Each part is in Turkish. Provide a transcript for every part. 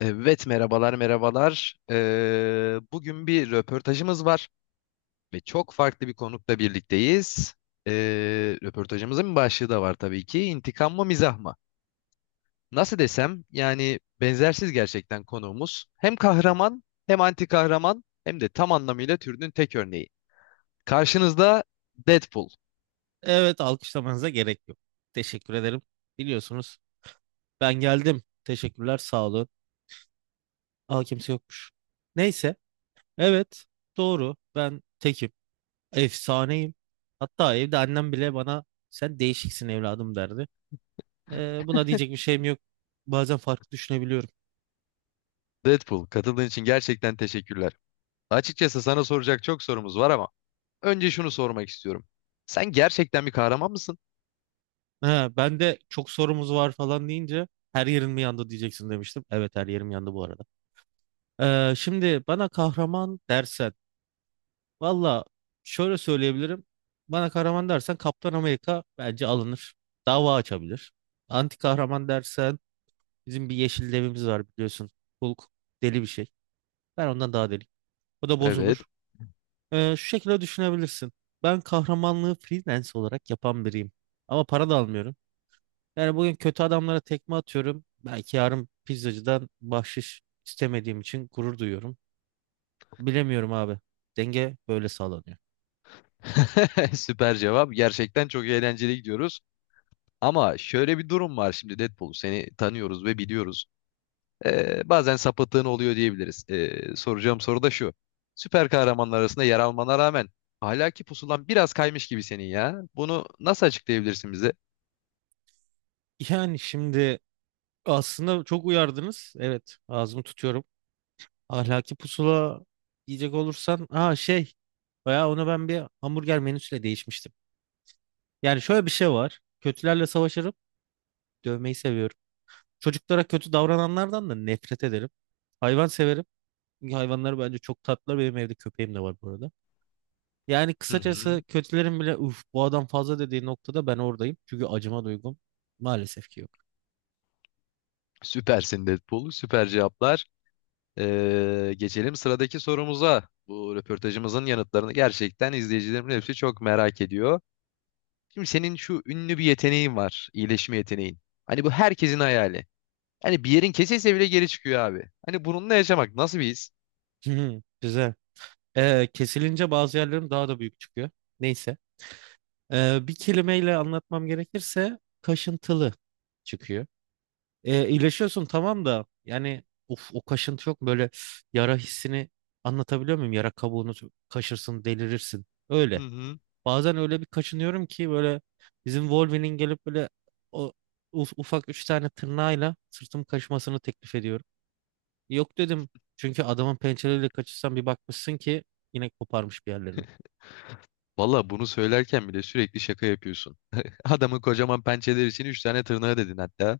Evet, merhabalar merhabalar. Bugün bir röportajımız var ve çok farklı bir konukla birlikteyiz. Röportajımızın bir başlığı da var tabii ki. İntikam mı, mizah mı? Nasıl desem, yani benzersiz gerçekten konuğumuz. Hem kahraman, hem anti kahraman, hem de tam anlamıyla türünün tek örneği. Karşınızda Deadpool. Evet, alkışlamanıza gerek yok. Teşekkür ederim. Biliyorsunuz ben geldim. Teşekkürler, sağ olun. Aa kimse yokmuş. Neyse, evet doğru. Ben tekim. Efsaneyim. Hatta evde annem bile bana sen değişiksin evladım derdi. Buna diyecek bir şeyim yok. Bazen farklı düşünebiliyorum. Deadpool, katıldığın için gerçekten teşekkürler. Açıkçası sana soracak çok sorumuz var ama önce şunu sormak istiyorum. Sen gerçekten bir kahraman mısın? He, ben de çok sorumuz var falan deyince her yerin mi yandı diyeceksin demiştim. Evet her yerim yandı bu arada. Şimdi bana kahraman dersen valla şöyle söyleyebilirim. Bana kahraman dersen Kaptan Amerika bence alınır. Dava açabilir. Anti kahraman dersen bizim bir yeşil devimiz var biliyorsun. Hulk deli bir şey. Ben ondan daha deli. O da Evet. bozulur. Şu şekilde düşünebilirsin. Ben kahramanlığı freelance olarak yapan biriyim. Ama para da almıyorum. Yani bugün kötü adamlara tekme atıyorum. Belki yarın pizzacıdan bahşiş istemediğim için gurur duyuyorum. Bilemiyorum abi. Denge böyle sağlanıyor. Süper cevap. Gerçekten çok eğlenceli gidiyoruz. Ama şöyle bir durum var şimdi Deadpool. Seni tanıyoruz ve biliyoruz. Bazen sapıttığın oluyor diyebiliriz. Soracağım soru da şu. Süper kahramanlar arasında yer almana rağmen ahlaki pusulan biraz kaymış gibi senin ya. Bunu nasıl açıklayabilirsin bize? Yani şimdi, aslında çok uyardınız. Evet, ağzımı tutuyorum. Ahlaki pusula yiyecek olursan, bayağı ona ben bir hamburger menüsüyle değişmiştim. Yani şöyle bir şey var. Kötülerle savaşırım, dövmeyi seviyorum. Çocuklara kötü davrananlardan da nefret ederim. Hayvan severim. Çünkü hayvanlar bence çok tatlılar. Benim evde köpeğim de var bu arada. Yani Hı kısacası hı. kötülerin bile uf bu adam fazla dediği noktada ben oradayım. Çünkü acıma duygum maalesef ki yok. Süpersin Deadpool. Süper cevaplar. Geçelim sıradaki sorumuza. Bu röportajımızın yanıtlarını gerçekten izleyicilerimin hepsi çok merak ediyor. Şimdi senin şu ünlü bir yeteneğin var. İyileşme yeteneğin. Hani bu herkesin hayali. Hani bir yerin kesilse bile geri çıkıyor abi. Hani bununla yaşamak nasıl bir his? Güzel. Kesilince bazı yerlerim daha da büyük çıkıyor. Neyse. Bir kelimeyle anlatmam gerekirse kaşıntılı çıkıyor. İyileşiyorsun tamam da yani of o kaşıntı yok mu? Böyle yara hissini anlatabiliyor muyum? Yara kabuğunu kaşırsın delirirsin. Hı Öyle. hı. Bazen öyle bir kaşınıyorum ki böyle bizim Wolverine'in gelip böyle o ufak üç tane tırnağıyla sırtım kaşımasını teklif ediyorum. Yok dedim çünkü adamın pençeleriyle kaşırsan bir bakmışsın ki yine koparmış bir yerlerini. Valla bunu söylerken bile sürekli şaka yapıyorsun. Adamın kocaman pençeleri için 3 tane tırnağı dedin hatta.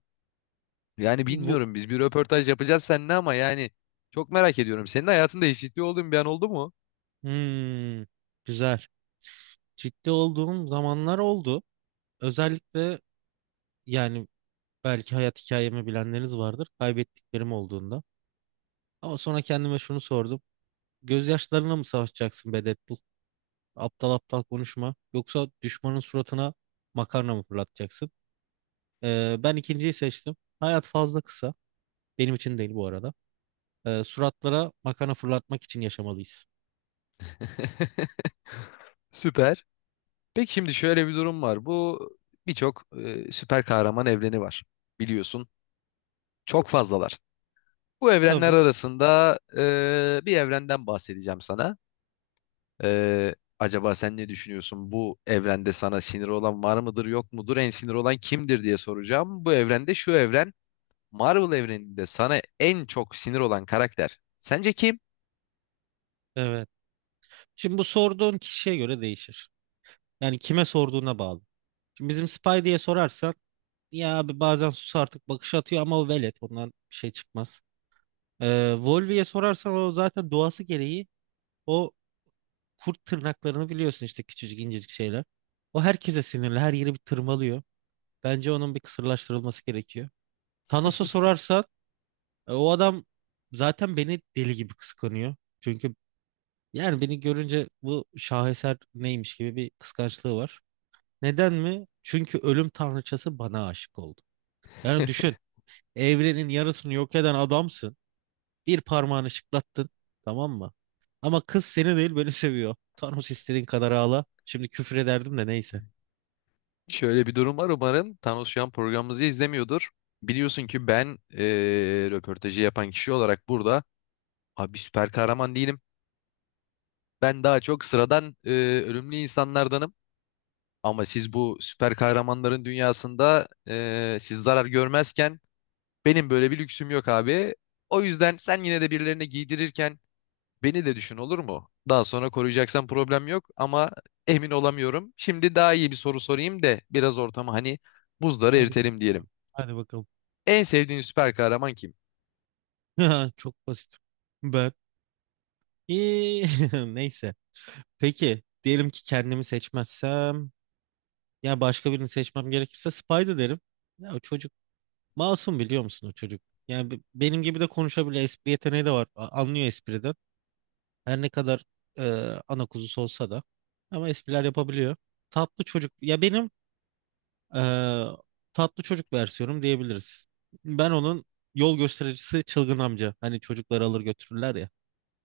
Yani bilmiyorum, biz bir röportaj yapacağız seninle ama yani çok merak ediyorum. Senin hayatında eşitliği olduğun bir an oldu mu? Hmm, güzel. Ciddi olduğum zamanlar oldu. Özellikle yani belki hayat hikayemi bilenleriniz vardır. Kaybettiklerim olduğunda. Ama sonra kendime şunu sordum. Gözyaşlarına mı savaşacaksın be Deadpool? Aptal aptal konuşma. Yoksa düşmanın suratına makarna mı fırlatacaksın? Ben ikinciyi seçtim. Hayat fazla kısa. Benim için değil bu arada. Suratlara makarna fırlatmak için yaşamalıyız. Süper. Peki şimdi şöyle bir durum var. Bu birçok süper kahraman evreni var. Biliyorsun. Çok fazlalar. Bu evrenler Tabii. arasında bir evrenden bahsedeceğim sana. Acaba sen ne düşünüyorsun? Bu evrende sana sinir olan var mıdır, yok mudur? En sinir olan kimdir diye soracağım. Bu evrende, şu evren, Marvel evreninde sana en çok sinir olan karakter. Sence kim? Evet. Şimdi bu sorduğun kişiye göre değişir. Yani kime sorduğuna bağlı. Şimdi bizim Spy diye sorarsan ya abi bazen sus artık bakış atıyor ama o velet ondan bir şey çıkmaz. Volvi'ye sorarsan o zaten doğası gereği o kurt tırnaklarını biliyorsun işte küçücük incecik şeyler. O herkese sinirli her yeri bir tırmalıyor. Bence onun bir kısırlaştırılması gerekiyor. Thanos'a sorarsan o adam zaten beni deli gibi kıskanıyor. Çünkü yani beni görünce bu şaheser neymiş gibi bir kıskançlığı var. Neden mi? Çünkü ölüm tanrıçası bana aşık oldu. Yani düşün. Evrenin yarısını yok eden adamsın. Bir parmağını şıklattın. Tamam mı? Ama kız seni değil beni seviyor. Thanos istediğin kadar ağla. Şimdi küfür ederdim de neyse. Şöyle bir durum var umarım. Thanos şu an programımızı izlemiyordur. Biliyorsun ki ben röportajı yapan kişi olarak burada abi süper kahraman değilim. Ben daha çok sıradan ölümlü insanlardanım. Ama siz bu süper kahramanların dünyasında, siz zarar görmezken benim böyle bir lüksüm yok abi. O yüzden sen yine de birilerine giydirirken beni de düşün, olur mu? Daha sonra koruyacaksan problem yok ama emin olamıyorum. Şimdi daha iyi bir soru sorayım da biraz ortamı, hani buzları Hadi eritelim bakalım. diyelim. Hadi bakalım. En sevdiğin süper kahraman kim? Çok basit. Ben. İyi, neyse. Peki. Diyelim ki kendimi seçmezsem. Ya başka birini seçmem gerekirse Spider derim. Ya o çocuk masum biliyor musun o çocuk? Yani benim gibi de konuşabiliyor. Espri yeteneği de var. Anlıyor espriden. Her ne kadar e, ana kuzusu olsa da. Ama espriler yapabiliyor. Tatlı çocuk. Ya benim e, tatlı çocuk versiyonum diyebiliriz. Ben onun yol göstericisi çılgın amca. Hani çocukları alır götürürler ya.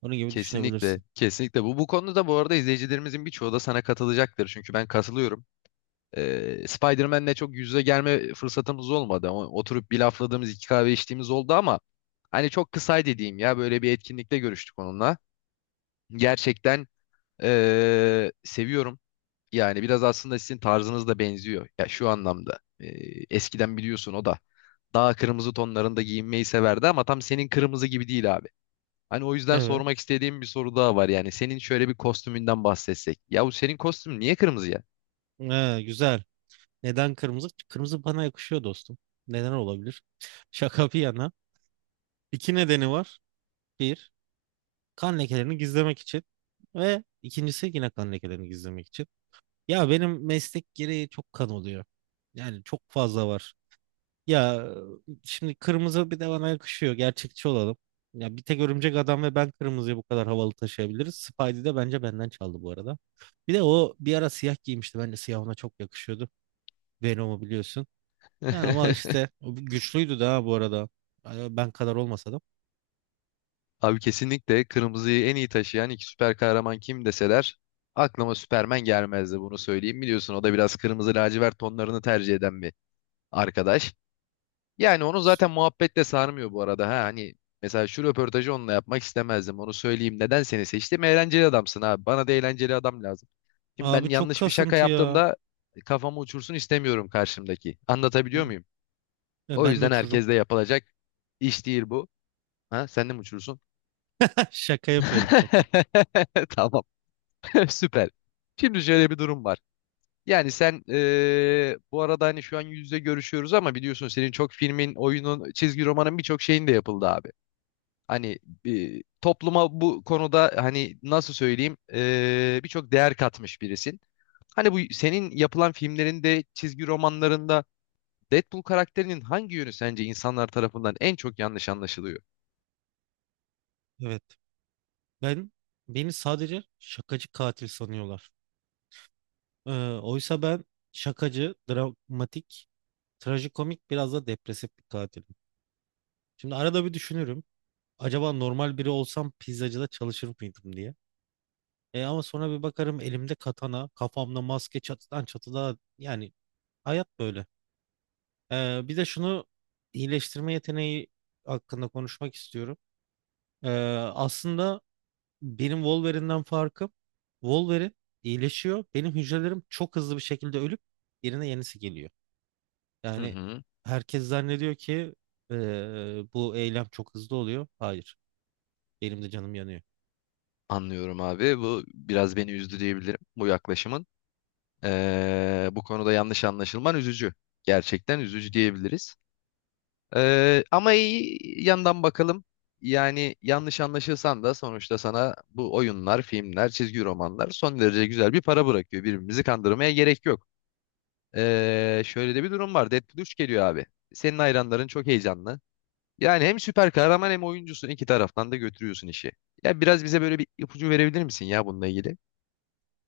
Onun gibi Kesinlikle, düşünebilirsin. kesinlikle bu. Bu konuda bu arada izleyicilerimizin birçoğu da sana katılacaktır. Çünkü ben katılıyorum. Spider-Man'le çok yüz yüze gelme fırsatımız olmadı. Oturup bir lafladığımız, iki kahve içtiğimiz oldu ama hani çok kısaydı diyeyim ya. Böyle bir etkinlikte görüştük onunla. Gerçekten seviyorum. Yani biraz aslında sizin tarzınız da benziyor. Ya şu anlamda. Eskiden biliyorsun o da daha kırmızı tonlarında giyinmeyi severdi ama tam senin kırmızı gibi değil abi. Hani o yüzden Evet. sormak istediğim bir soru daha var. Yani senin şöyle bir kostümünden bahsetsek. Ya bu senin kostüm niye kırmızı ya? Güzel. Neden kırmızı? Kırmızı bana yakışıyor dostum. Neden olabilir? Şaka bir yana. İki nedeni var. Bir, kan lekelerini gizlemek için. Ve ikincisi yine kan lekelerini gizlemek için. Ya benim meslek gereği çok kan oluyor. Yani çok fazla var. Ya şimdi kırmızı bir de bana yakışıyor. Gerçekçi olalım. Ya bir tek Örümcek Adam ve ben kırmızıyı bu kadar havalı taşıyabiliriz. Spidey de bence benden çaldı bu arada. Bir de o bir ara siyah giymişti. Bence siyah ona çok yakışıyordu. Venom'u biliyorsun. Ya ama işte o güçlüydü daha bu arada. Ay, ben kadar olmasa da. Abi kesinlikle kırmızıyı en iyi taşıyan iki süper kahraman kim deseler aklıma Superman gelmezdi, bunu söyleyeyim. Biliyorsun o da biraz kırmızı lacivert tonlarını tercih eden bir arkadaş. Yani onu zaten muhabbetle sarmıyor bu arada. Ha, hani mesela şu röportajı onunla yapmak istemezdim, onu söyleyeyim. Neden seni seçtim? Eğlenceli adamsın abi. Bana da eğlenceli adam lazım. Şimdi ben Abi çok yanlış bir şaka kasıntı ya. yaptığımda kafamı uçursun istemiyorum karşımdaki. Anlatabiliyor Hı. muyum? Ya O ben de yüzden uçururum. herkes yapılacak iş değil bu. Ha, sen de mi uçursun? Şaka yapıyorum şaka. Tamam. Süper. Şimdi şöyle bir durum var. Yani sen, bu arada hani şu an yüz yüze görüşüyoruz ama biliyorsun senin çok filmin, oyunun, çizgi romanın, birçok şeyin de yapıldı abi. Hani topluma bu konuda hani nasıl söyleyeyim birçok değer katmış birisin. Hani bu senin yapılan filmlerinde, çizgi romanlarında Deadpool karakterinin hangi yönü sence insanlar tarafından en çok yanlış anlaşılıyor? Evet. Ben beni sadece şakacı katil sanıyorlar. Ee, Oysa ben şakacı, dramatik, trajikomik biraz da depresif bir katilim. Şimdi arada bir düşünürüm. Acaba normal biri olsam pizzacıda çalışır mıydım diye. E ama sonra bir bakarım elimde katana, kafamda maske çatıdan çatıda yani hayat böyle. Bir de şunu iyileştirme yeteneği hakkında konuşmak istiyorum. Ee, Aslında benim Wolverine'den farkım, Wolverine iyileşiyor. Benim hücrelerim çok hızlı bir şekilde ölüp yerine yenisi geliyor. Hı Yani hı, herkes zannediyor ki bu eylem çok hızlı oluyor. Hayır. Benim de canım yanıyor. anlıyorum abi. Bu biraz beni üzdü diyebilirim bu yaklaşımın. Bu konuda yanlış anlaşılman üzücü. Gerçekten üzücü diyebiliriz. Ama iyi yandan bakalım. Yani yanlış anlaşılsan da sonuçta sana bu oyunlar, filmler, çizgi romanlar son derece güzel bir para bırakıyor. Birbirimizi kandırmaya gerek yok. Şöyle de bir durum var. Deadpool 3 geliyor abi. Senin hayranların çok heyecanlı. Yani hem süper kahraman, hem oyuncusun. İki taraftan da götürüyorsun işi. Ya biraz bize böyle bir ipucu verebilir misin ya bununla ilgili?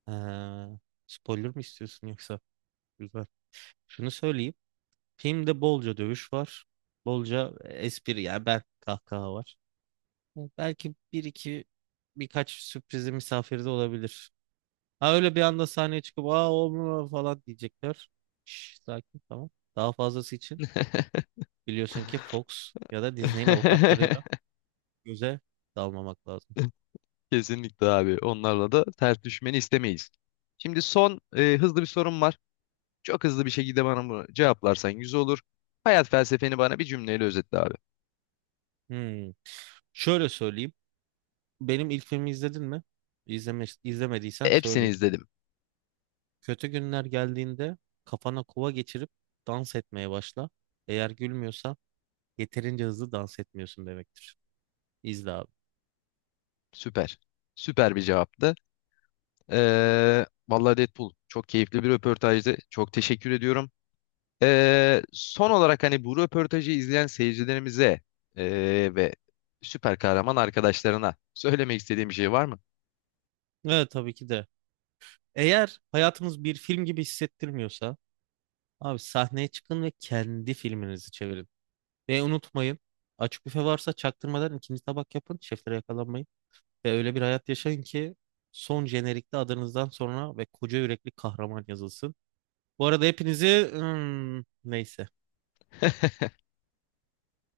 Ha, spoiler mı istiyorsun yoksa? Güzel. Şunu söyleyeyim. Filmde bolca dövüş var. Bolca espri yani ben kahkaha var. Belki bir iki birkaç sürprizi misafirde olabilir. Ha öyle bir anda sahneye çıkıp aa o mu?" falan diyecekler. Şş, sakin tamam. Daha fazlası için biliyorsun ki Fox ya da Disney'in avukatlarıyla göze dalmamak lazım. Kesinlikle abi. Onlarla da ters düşmeni istemeyiz. Şimdi son hızlı bir sorum var. Çok hızlı bir şekilde bana bunu cevaplarsan yüz olur. Hayat felsefeni bana bir cümleyle özetle abi. Hmm. Şöyle söyleyeyim. Benim ilk filmi izledin mi? İzleme, E, izlemediysen hepsini söyleyeyim. izledim. Kötü günler geldiğinde kafana kova geçirip dans etmeye başla. Eğer gülmüyorsa yeterince hızlı dans etmiyorsun demektir. İzle abi. Süper. Süper bir cevaptı. Vallahi Deadpool çok keyifli bir röportajdı. Çok teşekkür ediyorum. Son olarak hani bu röportajı izleyen seyircilerimize ve süper kahraman arkadaşlarına söylemek istediğim bir şey var mı? Evet tabii ki de. Eğer hayatınız bir film gibi hissettirmiyorsa abi sahneye çıkın ve kendi filminizi çevirin. Ve unutmayın açık büfe varsa çaktırmadan ikinci tabak yapın. Şeflere yakalanmayın. Ve öyle bir hayat yaşayın ki son jenerikte adınızdan sonra ve koca yürekli kahraman yazılsın. Bu arada hepinizi neyse.